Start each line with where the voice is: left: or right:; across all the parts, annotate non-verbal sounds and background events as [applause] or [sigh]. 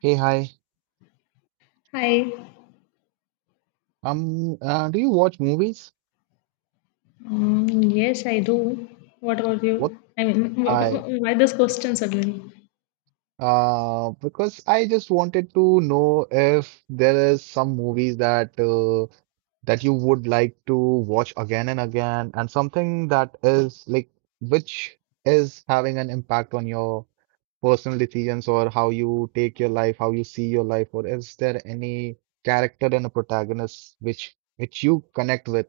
right: Hey, hi.
left: Hi.
right: Do you watch movies?
left: Mm, yes, I do. What about
right: What
left: you? I mean, [laughs]
right: I
left: why this question suddenly?
right: because I just wanted to know if there is some movies that that you would like to watch again and again, and something that is like which is having an impact on your personal decisions, or how you take your life, how you see your life, or is there any character and a protagonist which you connect with?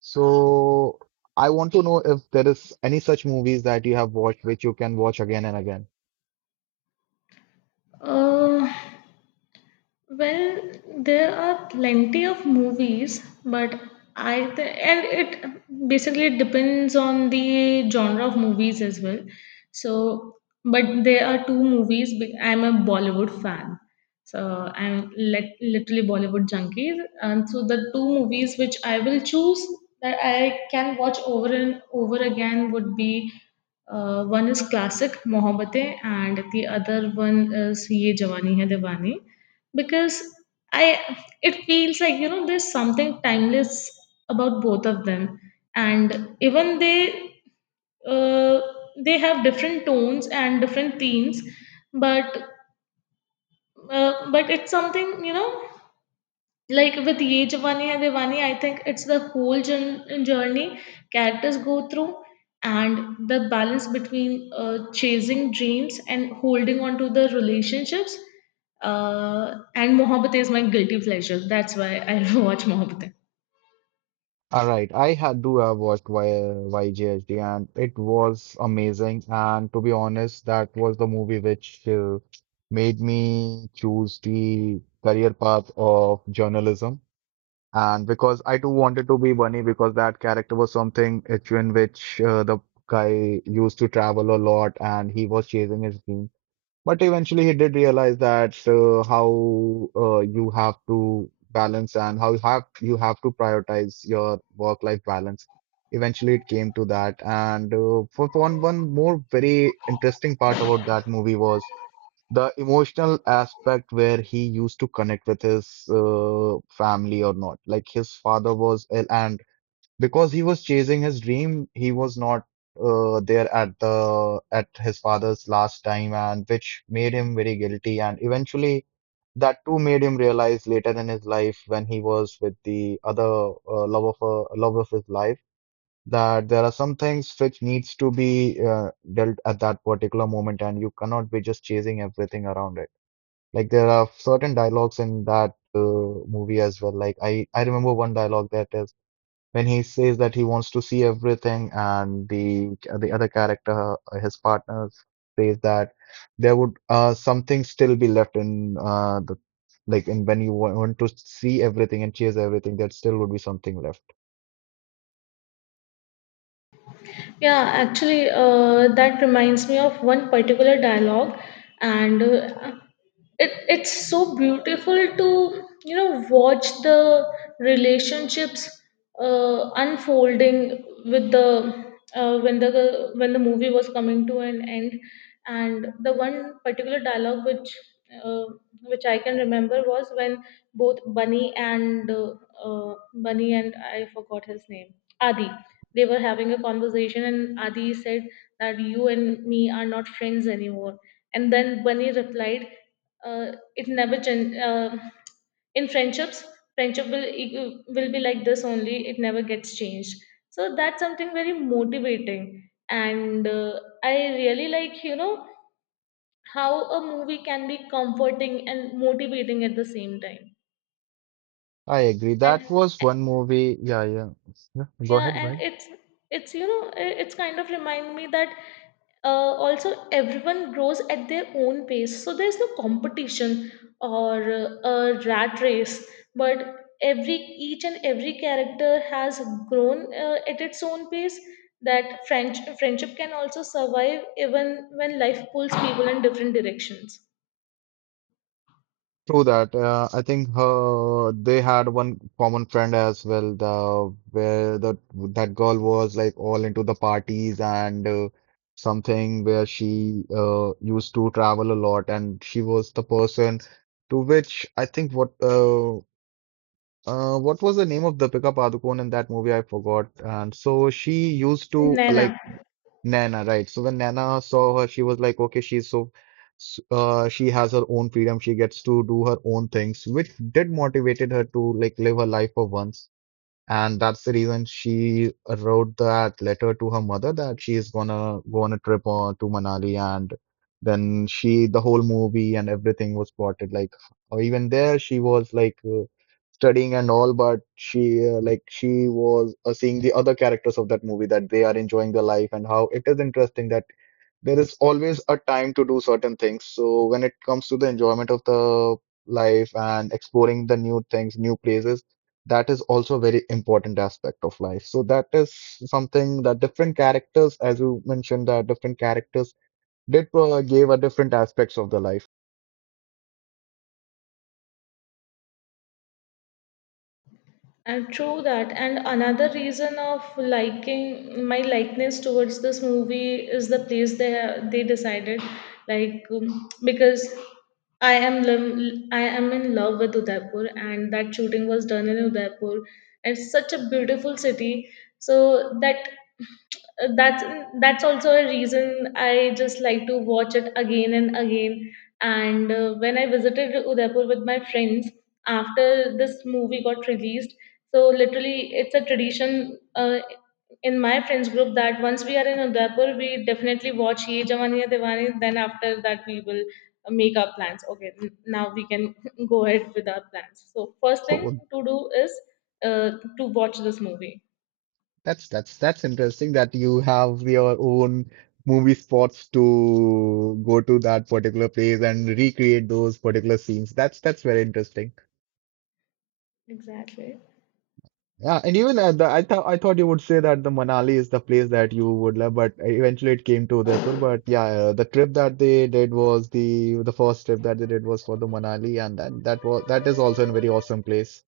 right: So I want to know if there is any such movies that you have watched which you can watch again and again.
left: Uh, Well, there are plenty of movies, but and it basically depends on the genre of movies as well. So, but there are two movies. I'm a Bollywood fan, so I'm literally Bollywood junkie. And so the two movies which I will choose that I can watch over and over again would be one is classic Mohabbatein and the other one is Ye Jawani Hai Diwani because I it feels like there's something timeless about both of them, and even uh, they have different tones and different themes, but but it's something like with Ye Jawani Hai Diwani, I think it's the whole journey characters go through and the balance between chasing dreams and holding on to the relationships. And Mohabbat is my guilty pleasure. That's why I [laughs] watch Mohabbat.
right: All right, I had do have watched Y YGHD and it was amazing. And to be honest, that was the movie which made me choose the career path of journalism. And because I too wanted to be Bunny, because that character was something in which the guy used to travel a lot and he was chasing his dream. But eventually, he did realize that how you have to balance and how you have to prioritize your work-life balance. Eventually, it came to that. And for one more very interesting part about that movie was the emotional aspect where he used to connect with his family or not. Like, his father was ill and because he was chasing his dream, he was not there at the at his father's last time, and which made him very guilty. And eventually, that too made him realize later in his life when he was with the other love of his life, that there are some things which needs to be dealt at that particular moment, and you cannot be just chasing everything around it. Like, there are certain dialogues in that movie as well. Like, I remember one dialogue, that is when he says that he wants to see everything, and the other character his partner says that there would something still be left in the like in when you want to see everything and chase everything, there still would be something left.
left: Yeah, actually, that reminds me of one particular dialogue, and it's so beautiful to watch the relationships unfolding with the when the movie was coming to an end, and the one particular dialogue which uh, I can remember was when both Bunny and I forgot his name, Adi, they were having a conversation, and Adi said that you and me are not friends anymore, and then Bunny replied, it never gen- in friendships friendship will will be like this only, it never gets changed. So that's something very motivating, and I really like how a movie can be comforting and motivating at the same time.
right: I agree, that
left: And
right: was one movie. Yeah, yeah. Yeah, go
left: Yeah,
right: ahead, go
left: and
right: ahead.
left: it's you know I- it's kind of remind me that also everyone grows at their own pace, so there's no competition or a rat race, but every each and every character has grown at its own pace. That French friendship can also survive even when life pulls people in different directions.
right: True that. I think her they had one common friend as well. The where the that girl was like all into the parties and something where she used to travel a lot, and she was the person to which I think what was the name of the Deepika Padukone in that movie? I forgot. And so she used to
left: Naina.
right: like. Nana, right. So when Nana saw her, she was like, okay, she's so, she has her own freedom. She gets to do her own things, which did motivated her to like live her life for once. And that's the reason she wrote that letter to her mother that she is gonna go on a trip to Manali. And then she, the whole movie and everything was plotted like, or even there, she was like, studying and all, but she like she was seeing the other characters of that movie that they are enjoying their life and how it is interesting that there is always a time to do certain things. So when it comes to the enjoyment of the life and exploring the new things, new places, that is also a very important aspect of life. So that is something that different characters, as you mentioned, that different characters did gave a different aspects of the life.
left: And true that. And another reason of liking my likeness towards this movie is the place they decided, like because I am in love with Udaipur, and that shooting was done in Udaipur. It's such a beautiful city, so uh, that's that's also a reason I just like to watch it again and again. And when I visited Udaipur with my friends after this movie got released, so literally it's a tradition in my friends group that once we are in Udaipur, we definitely watch Ye Jawaniya Diwani. Then after that, we will make our plans. Okay, now we can [laughs] go ahead with our plans. So first thing
right: So
left: to do is uh, to watch this movie.
right: That's interesting that you have your own movie spots to go to that particular place and recreate those particular scenes. That's very interesting.
left: Exactly.
right: Yeah, and even at the, I thought you would say that the Manali is the place that you would love, but eventually it came to Udaipur. But yeah, the trip that they did was the first trip that they did was for the Manali, and that is also a very awesome place.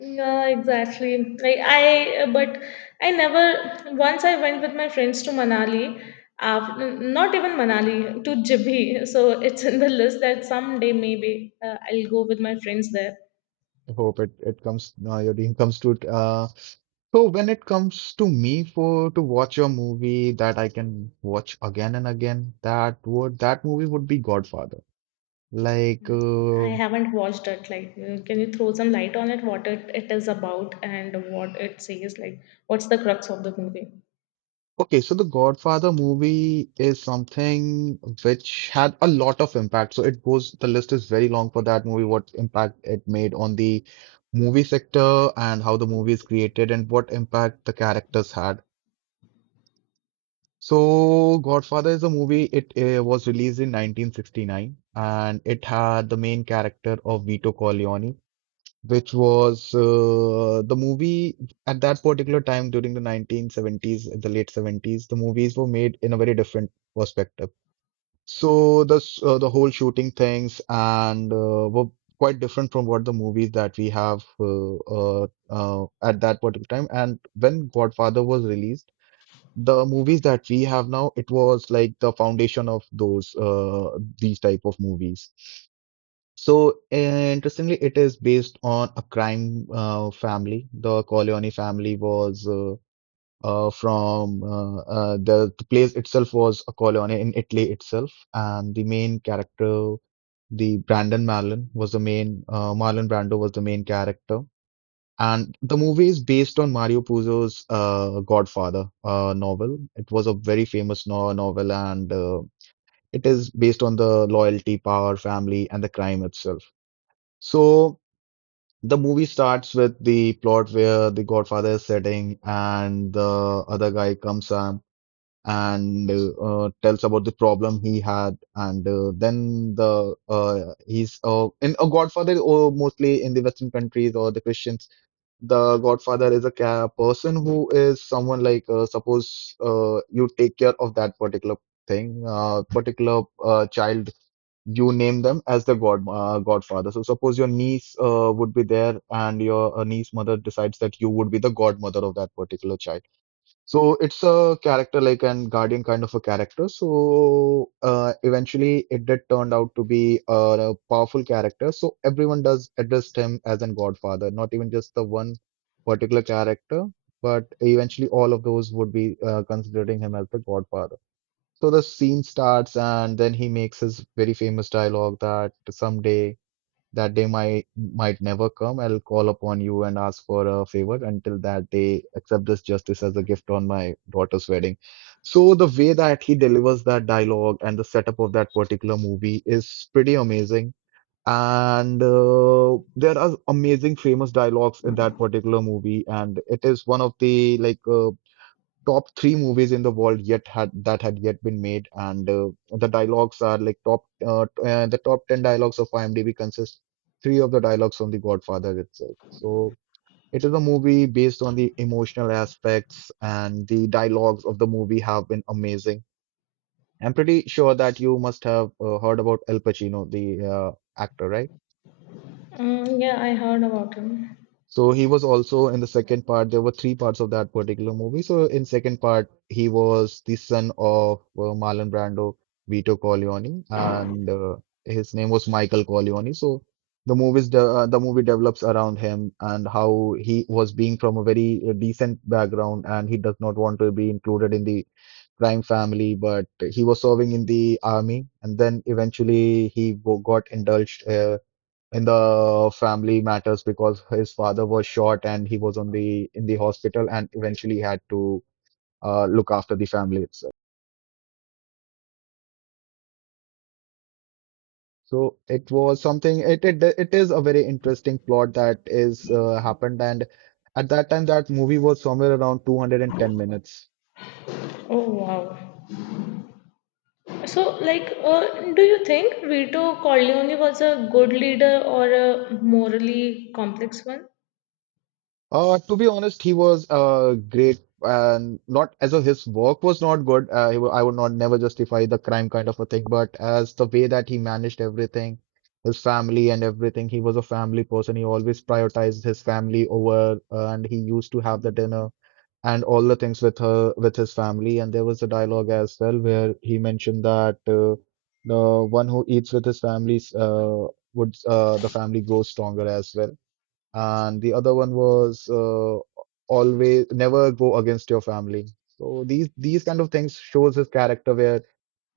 left: Yeah, exactly. Like I, but I never. Once I went with my friends to Manali. After, not even Manali to Jibhi. [laughs] So it's in the list that someday maybe I'll go with my friends there.
right: I hope it comes your dream comes true. So when it comes to me for to watch a movie that I can watch again and again, that would that movie would be Godfather. Like,
left: Mm. I haven't watched it. Like, can you throw some light on it? What it is about and what it says? Like, what's the crux of the movie?
right: okay, so the Godfather movie is something which had a lot of impact. So it goes, the list is very long for that movie, what impact it made on the movie sector and how the movie is created and what impact the characters had. So, Godfather is a movie. It was released in 1969, and it had the main character of Vito Corleone, which was the movie at that particular time during the 1970s, the late 70s. The movies were made in a very different perspective. So, the whole shooting things and were quite different from what the movies that we have at that particular time. And when Godfather was released, the movies that we have now, it was like the foundation of those these type of movies. So interestingly, it is based on a crime family. The Corleone family was from the place itself was a Corleone in Italy itself, and the main character, the Brandon Marlon, was the main Marlon Brando was the main character, and the movie is based on Mario Puzo's Godfather novel. It was a very famous no novel, and it is based on the loyalty, power, family, and the crime itself. So the movie starts with the plot where the Godfather is sitting, and the other guy comes up and tells about the problem he had, and then the he's in a Godfather, or mostly in the Western countries or the Christian, the godfather is a ca person who is someone like suppose you take care of that particular thing, particular child. You name them as the godfather. So suppose your niece would be there, and your niece mother decides that you would be the godmother of that particular child. So it's a character like an guardian kind of a character. So eventually, it did turned out to be a powerful character. So everyone does addressed him as an Godfather, not even just the one particular character, but eventually all of those would be considering him as the Godfather. So the scene starts, and then he makes his very famous dialogue that someday. That day might never come. I'll call upon you and ask for a favor. Until that day, accept this justice as a gift on my daughter's wedding. So the way that he delivers that dialogue and the setup of that particular movie is pretty amazing. And there are amazing famous dialogues in that particular movie, and it is one of the like top three movies in the world yet had that had yet been made, and the dialogues are like top the top ten dialogues of IMDb consist three of the dialogues from The Godfather itself. So it is a movie based on the emotional aspects, and the dialogues of the movie have been amazing. I'm pretty sure that you must have heard about Al Pacino, the actor, right?
left: Mm, yeah, I heard about him.
right: So he was also in the second part. There were three parts of that particular movie. So in second part, he was the son of Marlon Brando, Vito Corleone, and his name was Michael Corleone. So the movie develops around him and how he was being from a very decent background, and he does not want to be included in the crime family, but he was serving in the army, and then eventually he got indulged in the family matters because his father was shot and he was on the in the hospital, and eventually had to look after the family itself. So it was something. It is a very interesting plot that is happened, and at that time that movie was somewhere around 210 minutes.
left: Oh wow. So, like, do you think Vito Corleone was a good leader or a morally complex one?
right: To be honest, he was great, and not as a his work was not good. I would not never justify the crime kind of a thing, but as the way that he managed everything, his family and everything, he was a family person. He always prioritized his family over, and he used to have the dinner and all the things with her with his family. And there was a dialogue as well where he mentioned that the one who eats with his family would the family grows stronger as well, and the other one was always never go against your family. So these kind of things shows his character, where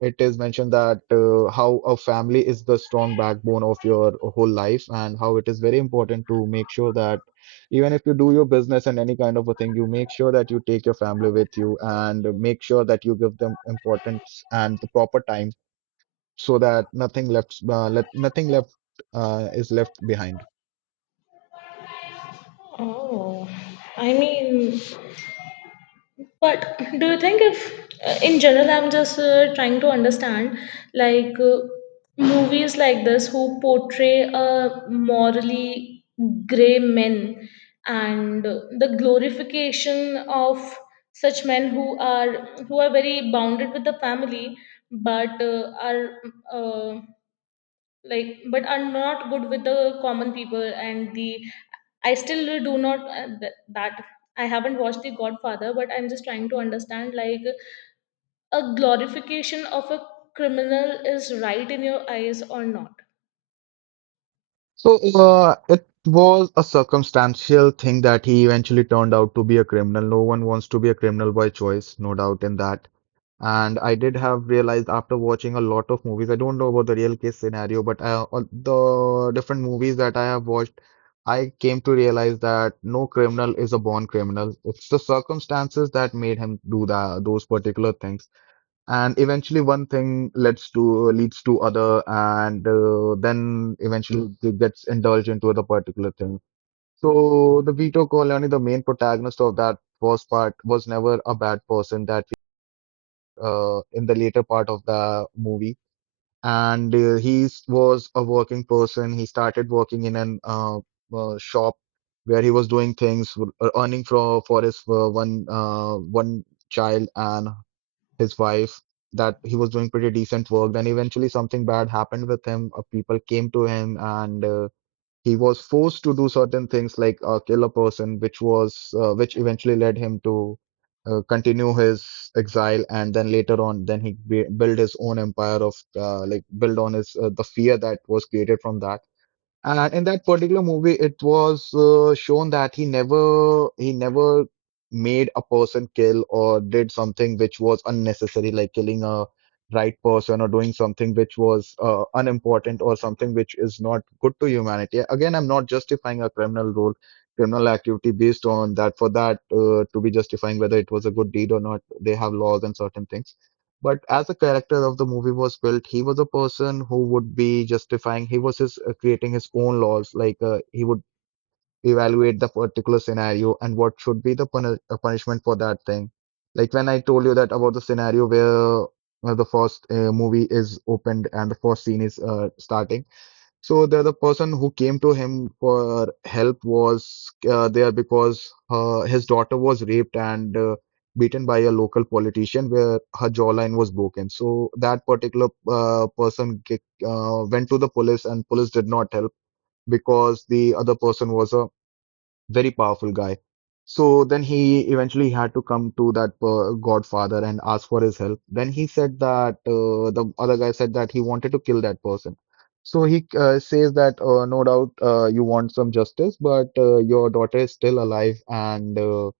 right: it is mentioned that how a family is the strong backbone of your whole life and how it is very important to make sure that even if you do your business and any kind of a thing, you make sure that you take your family with you and make sure that you give them importance and the proper time so that nothing left let nothing left is left behind.
left: Oh, I mean, but do you think if, in general, I'm just trying to understand, like movies like this who portray a morally grey men and the glorification of such men who are very bounded with the family, but are uh, like, but I'm not good with the common people, and the I still do not that I haven't watched the Godfather, but I'm just trying to understand like a glorification of a criminal is right in your eyes or not.
right: So it was a circumstantial thing that he eventually turned out to be a criminal. No one wants to be a criminal by choice, no doubt in that. And I did have realized, after watching a lot of movies, I don't know about the real case scenario, but all the different movies that I have watched, I came to realize that no criminal is a born criminal. It's the circumstances that made him do that, those particular things, and eventually one thing leads to other, and then eventually it gets indulged into the particular thing. So the Vito Corleone, the main protagonist of that first part, was never a bad person. That in the later part of the movie, and he was a working person. He started working in an shop where he was doing things, earning for his one child and his wife. That he was doing pretty decent work. Then eventually something bad happened with him. People came to him, and he was forced to do certain things, like kill a person, which eventually led him to continue his exile. And then later on, then he b built his own empire of, like, build on his the fear that was created from that. And in that particular movie, it was shown that he never made a person kill or did something which was unnecessary, like killing a right person or doing something which was unimportant or something which is not good to humanity. Again, I'm not justifying a criminal role, criminal activity based on that. For that to be justifying whether it was a good deed or not, they have laws and certain things. But as the character of the movie was built, he was a person who would be justifying. Creating his own laws. Like he would evaluate the particular scenario and what should be the punishment for that thing. Like when I told you that, about the scenario where the first movie is opened and the first scene is starting. So the person who came to him for help was there because his daughter was raped and beaten by a local politician where her jawline was broken. So that particular person, went to the police, and police did not help because the other person was a very powerful guy. So then he eventually had to come to that godfather and ask for his help. Then he said that the other guy said that he wanted to kill that person. So he says that no doubt you want some justice, but your daughter is still alive, and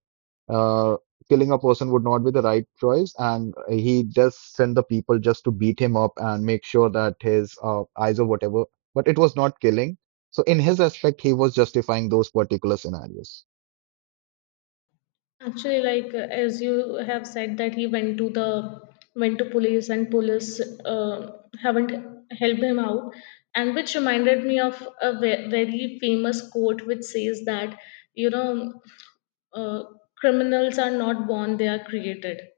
right: uh, killing a person would not be the right choice, and he just sent the people just to beat him up and make sure that his eyes or whatever. But it was not killing. So in his aspect, he was justifying those particular scenarios.
left: Actually, like as you have said that he went to the went to police, and police haven't helped him out, and which reminded me of a very famous quote which says that you know uh, criminals are not born; they are created.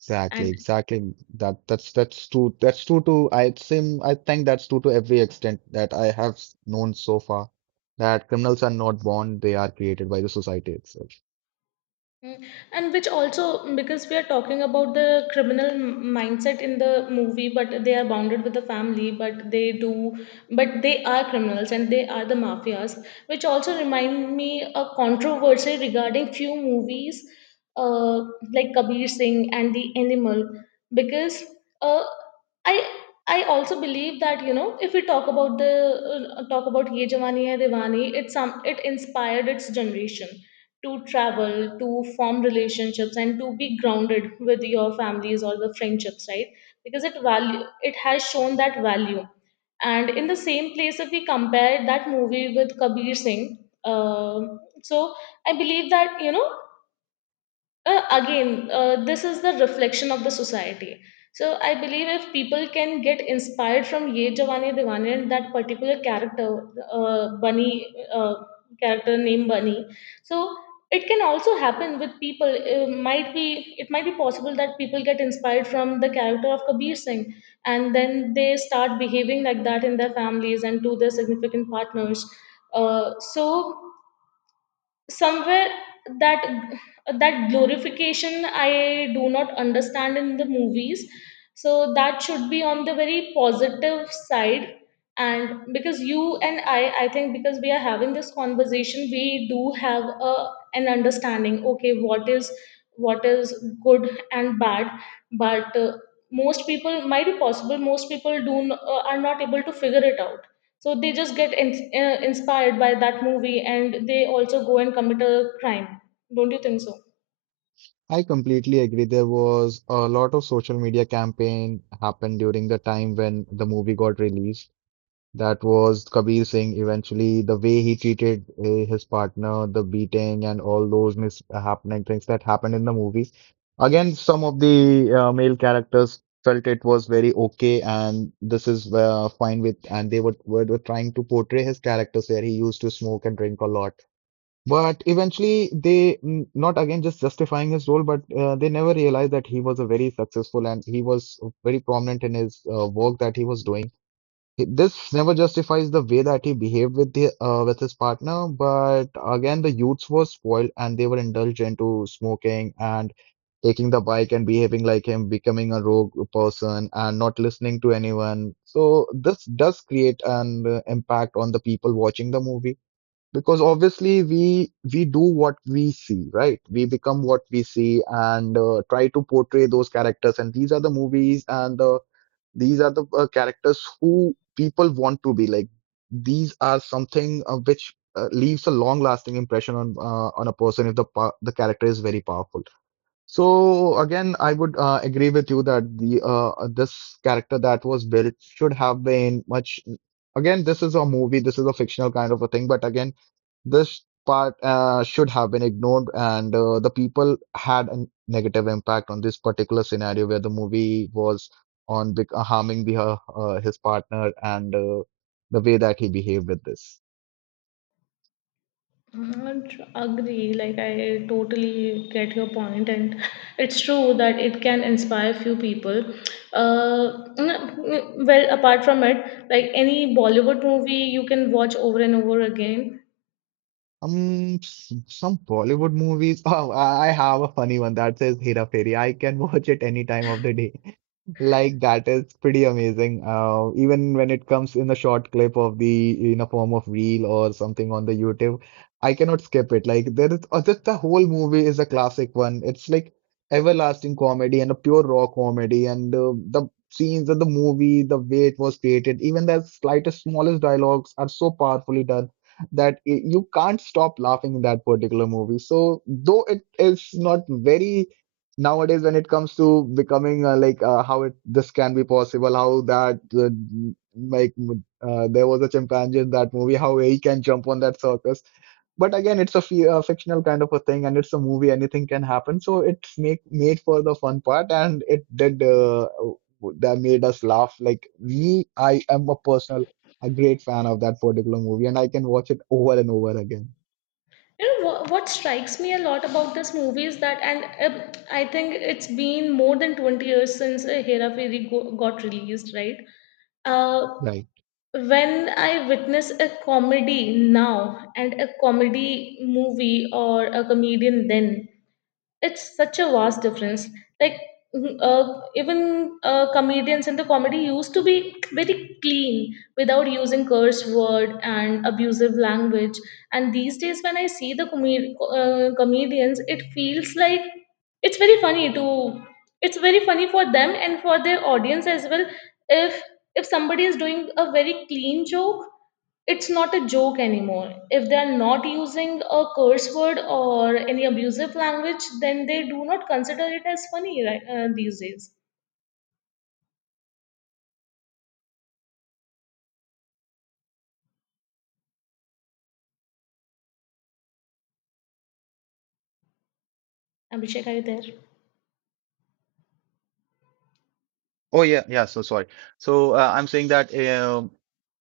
right: Exactly,
left: And
right: exactly. That's true. That's true to I seem I think that's true to every extent that I have known so far. That criminals are not born; they are created by the society itself.
left: Mm. And which also, because we are talking about the criminal mindset in the movie, but they are bounded with the family, but they do, but they are criminals and they are the mafias, which also remind me a controversy regarding few movies, uh, like Kabir Singh and The Animal, because uh, I I also believe that if we talk about the talk about Ye Jawani Hai Diwani, it inspired its generation to travel, to form relationships, and to be grounded with your families or the friendships, right? Because it has shown that value. And in the same place, if we compare that movie with Kabir Singh, so I believe that again this is the reflection of the society, so I believe if people can get inspired from Ye Jawani Diwani and that particular uh, bunny uh, character named Bunny, so it can also happen with people. It might be possible that people get inspired from the character of Kabir Singh, and then they start behaving like that in their families and to their significant partners, so somewhere that glorification I do not understand in the movies, so that should be on the very positive side. And because you and I think, because we are having this conversation, we do have a an understanding. Okay, what is good and bad, but most people might be possible, most people do are not able to figure it out, so they just get inspired by that movie, and they also go and commit a crime. Don't you think so?
right: I completely agree. There was a lot of social media campaign happened during the time when the movie got released. That was Kabir Singh. Eventually, the way he treated his partner, the beating, and all those mis happening things that happened in the movie. Again, some of the male characters felt it was very okay, and this is fine with. And they were trying to portray his characters where he used to smoke and drink a lot. But eventually, they not again just justifying his role, but they never realized that he was a very successful, and he was very prominent in his work that he was doing. This never justifies the way that he behaved with his partner. But again, the youths were spoiled, and they were indulged into smoking and taking the bike and behaving like him, becoming a rogue person and not listening to anyone. So this does create an impact on the people watching the movie, because obviously we do what we see, right? We become what we see, and try to portray those characters. And these are the movies, and these are the characters who people want to be like. These are something which leaves a long lasting impression on a person, if the the character is very powerful. So again, I would agree with you that the this character that was built should have been much. Again, this is a movie, this is a fictional kind of a thing, but again, this part should have been ignored, and the people had a negative impact on this particular scenario where the movie was on, harming the his partner and the way that he behaved with this.
left: Mm, agree, like I totally get your point, and [laughs] it's true that it can inspire few people. Well, apart from it, like any Bollywood movie you can watch over and over again.
right: Some Bollywood movies. [laughs] Oh, I have a funny one that says Hera Fairy. I can watch it any time of the day. [laughs] Like that is pretty amazing. Even when it comes in a short clip of the in a form of reel or something on the YouTube, I cannot skip it. Like just the whole movie is a classic one. It's like everlasting comedy and a pure raw comedy, and the scenes of the movie, the way it was created, even the slightest smallest dialogues are so powerfully done that you can't stop laughing in that particular movie. So though it is not very nowadays when it comes to becoming, like, how it this can be possible, how that, like, there was a chimpanzee in that movie, how he can jump on that circus. But again, it's a fictional kind of a thing, and it's a movie, anything can happen. So it's make made for the fun part, and it did, that made us laugh. Like me, I am a great fan of that particular movie, and I can watch it over and over again.
left: You know what strikes me a lot about this movie is that and I think it's been more than 20 years since Hera Fairy got released, right? Uh,
right: Right.
left: when I witness a comedy now and a comedy movie or a comedian then, it's such a vast difference. Like even comedians in the comedy used to be very clean without using curse word and abusive language. And these days, when I see the comedians, it feels like it's very funny to it's very funny for them and for their audience as well, if somebody is doing a very clean joke, it's not a joke anymore. If they are not using a curse word or any abusive language, then they do not consider it as funny, right, these days. Abhishek, are you there?
right: Oh yeah, yeah. So sorry. So I'm saying that,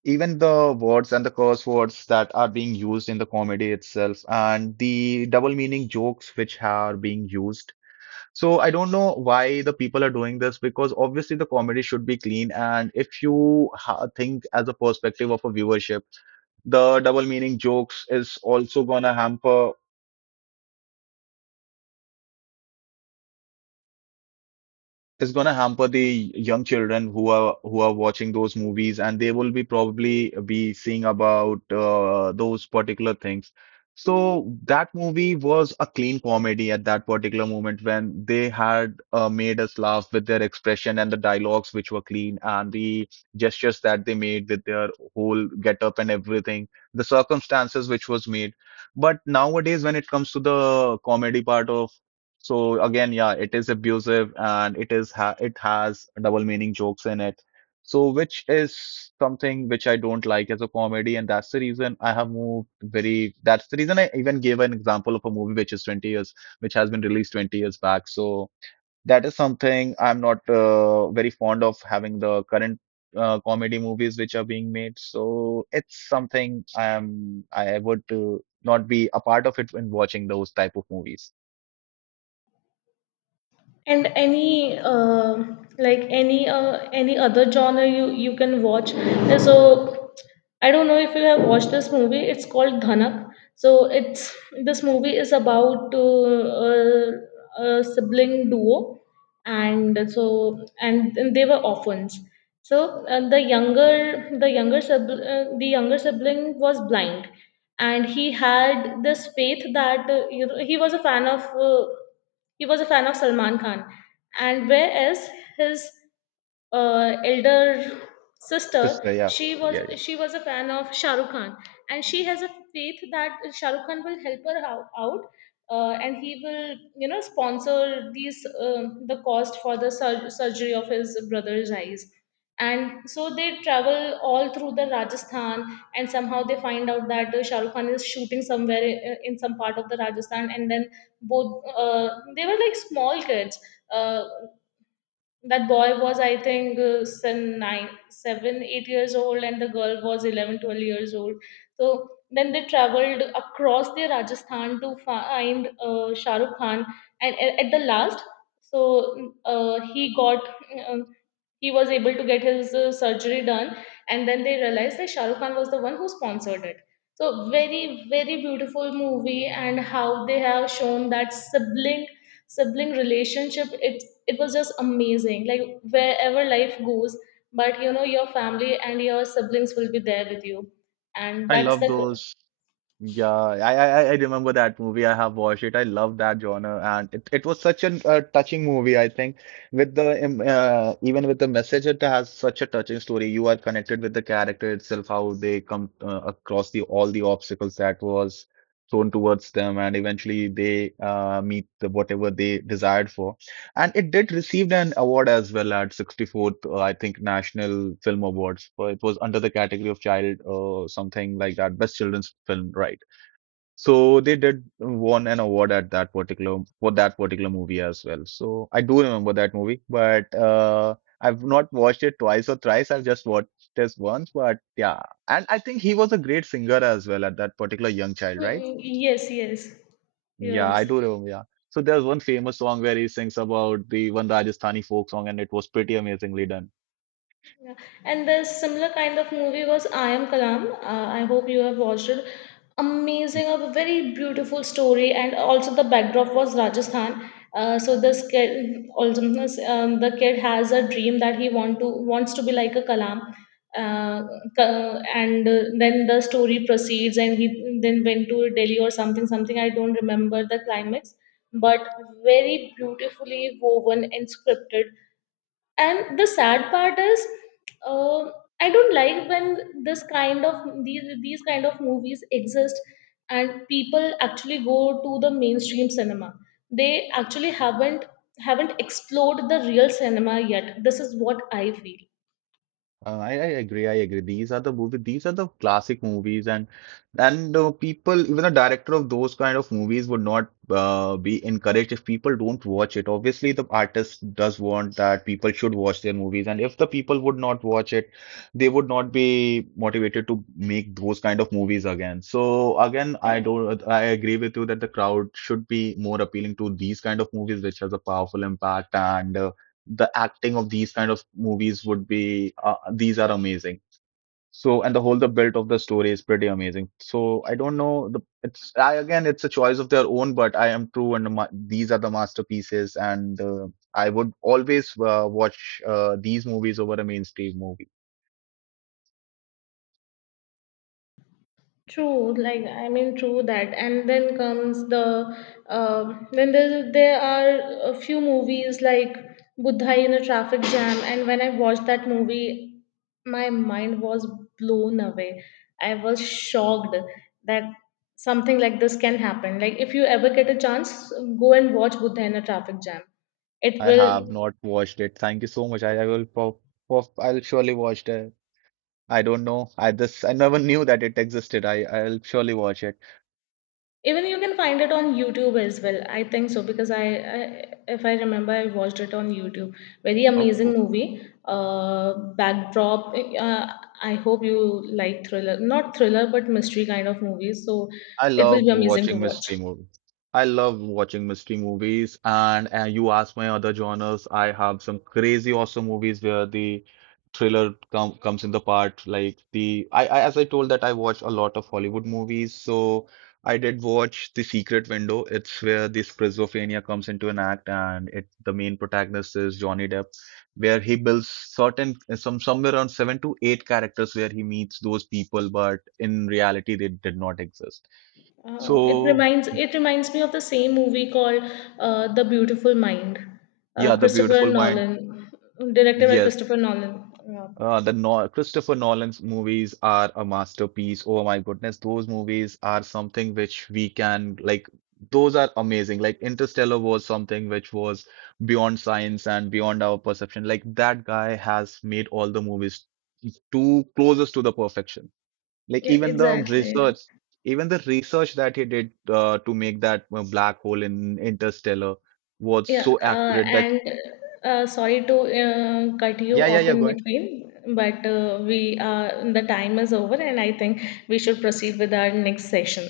right: even the words and the curse words that are being used in the comedy itself, and the double meaning jokes which are being used. So I don't know why the people are doing this, because obviously the comedy should be clean. And if you ha think, as a perspective of a viewership, the double meaning jokes is going to hamper the young children who are watching those movies, and they will be probably be seeing about those particular things. So that movie was a clean comedy at that particular moment when they had made us laugh with their expression and the dialogues which were clean and the gestures that they made with their whole get up and everything, the circumstances which was made. But nowadays, when it comes to the comedy part of, so again, yeah, it is abusive, and it is ha it has double meaning jokes in it. So which is something which I don't like as a comedy, and that's the reason I have moved very. That's the reason I even gave an example of a movie which is 20 years, which has been released 20 years back. So that is something I'm not very fond of having the current comedy movies which are being made. So it's something I would not be a part of it when watching those type of movies.
left: And any any other genre you can watch, so I don't know if you have watched this movie, it's called Dhanak. So it's this movie is about a sibling duo, and so and they were orphans. So the younger sibling was blind, and he had this faith that he was a fan of he was a fan of Salman Khan. And whereas his elder sister,
right: Sister, yeah, yeah, yeah.
left: she was a fan of Shah Rukh Khan, and she has a faith that Shah Rukh Khan will help her out, and he will sponsor these the cost for the surgery of his brother's eyes, and so they travel all through the Rajasthan, and somehow they find out that Shah Rukh Khan is shooting somewhere in some part of the Rajasthan. And then both they were like small kids. Uh, that boy was, I think, some 9, 7, 8 years old, and the girl was 11, 12 years old. So then they traveled across the Rajasthan to find Shah Rukh Khan, and at the last, so uh, he got um, he was able to get his surgery done, and then they realized that Shah Rukh Khan was the one who sponsored it. So very, very beautiful movie, and how they have shown that sibling relationship. It was just amazing, like wherever life goes, but you know your family and your siblings will be there with you, and
right: I
left: that's
right: love
left: the
right: those. Yeah, I remember that movie. I have watched it. I love that genre, and it was such an touching movie. I think with the even with the message, it has such a touching story. You are connected with the character itself, how they come across the all the obstacles that was thrown towards them, and eventually they meet whatever they desired for. And it did receive an award as well at 64th, I think, National Film Awards. It was under the category of something like that, best children's film, right? So they did won an award at that particular for that particular movie as well. So I do remember that movie, but I've not watched it twice or thrice. I've just watched this once, but yeah. And I think he was a great singer as well, at that particular young child,
left: Mm,
right: right?
left: mm, yes, yes,
right: Yeah,
left: yes.
right: I do remember. Yeah. So there's one famous song where he sings about the one Rajasthani folk song, and it was pretty amazingly done.
left: Yeah. And the similar kind of movie was I Am Kalam. I hope you have watched it. Amazing, a very beautiful story, and also the backdrop was Rajasthan. So this kid, also, the kid has a dream that he wants to be like a Kalam. Uh, Ka- and Then the story proceeds, and he then went to Delhi or something, something I don't remember the climax, but very beautifully woven and scripted. And the sad part is, uh, I don't like when this kind of these kind of movies exist and people actually go to the mainstream cinema, they actually haven't explored the real cinema yet, this is what I feel.
right: I agree. I agree. These are the movie. These are the classic movies, and people, even the director of those kind of movies, would not be encouraged if people don't watch it. Obviously, the artist does want that people should watch their movies, and if the people would not watch it, they would not be motivated to make those kind of movies again. So again, I don't. I agree with you that the crowd should be more appealing to these kind of movies, which has a powerful impact and. The acting of these kind of movies would be these are amazing. So, and the build of the story is pretty amazing. So I don't know, the it's I again, it's a choice of their own, but I am true, these are the masterpieces, and I would always watch these movies over a mainstream movie.
left: True, like I mean, true that. And then comes then there are a few movies like Buddha in a traffic jam, and when I watched that movie, my mind was blown away. I was shocked that something like this can happen. Like if you ever get a chance, go and watch Buddha in a traffic jam. It
right: I have
left: will
right: not watched it. Thank you so much. I will pop, I'll surely watch it. I don't know, I never knew that it existed. I'll surely watch it.
left: Even you can find it on YouTube as well. I think so because I if I remember, I watched it on YouTube. Very amazing
right: Oh,
left: movie. Backdrop. I hope you like thriller, not thriller, but mystery kind of movies. So
right: I
left: it will
right: love
left: be amazing to
right: watching
left: watch.
right: mystery movies. I love watching mystery movies. And you ask my other genres, I have some crazy awesome movies where the thriller comes in the part. Like I, as I told, that I watch a lot of Hollywood movies, so I did watch The Secret Window. It's where the schizophrenia comes into an act, and it the main protagonist is Johnny Depp, where he builds certain some somewhere around seven to eight characters where he meets those people, but in reality they did not exist.
left: Oh,
right: So,
left: it reminds me of the same movie called The Beautiful Mind.
right: yeah, The
left: Christopher
right: Beautiful Mind.
left: Nolan, directed by
right: Yes,
left: Christopher Nolan. Yeah,
right: the no Christopher Nolan's movies are a masterpiece. Oh my goodness, those movies are something which we can like. Those are amazing. Like Interstellar was something which was beyond science and beyond our perception. Like that guy has made all the movies too closest to the perfection. Like
left: yeah,
right: even the
left: exactly.
right: research, even the research that he did to make that black hole in Interstellar was
left: Yeah,
right: so accurate that
left: and sorry to cut
right: yeah,
left: you
right: yeah,
left: off
right: yeah, go
left: in
right: ahead.
left: between, but we the time is over, and I think we should proceed with our next session.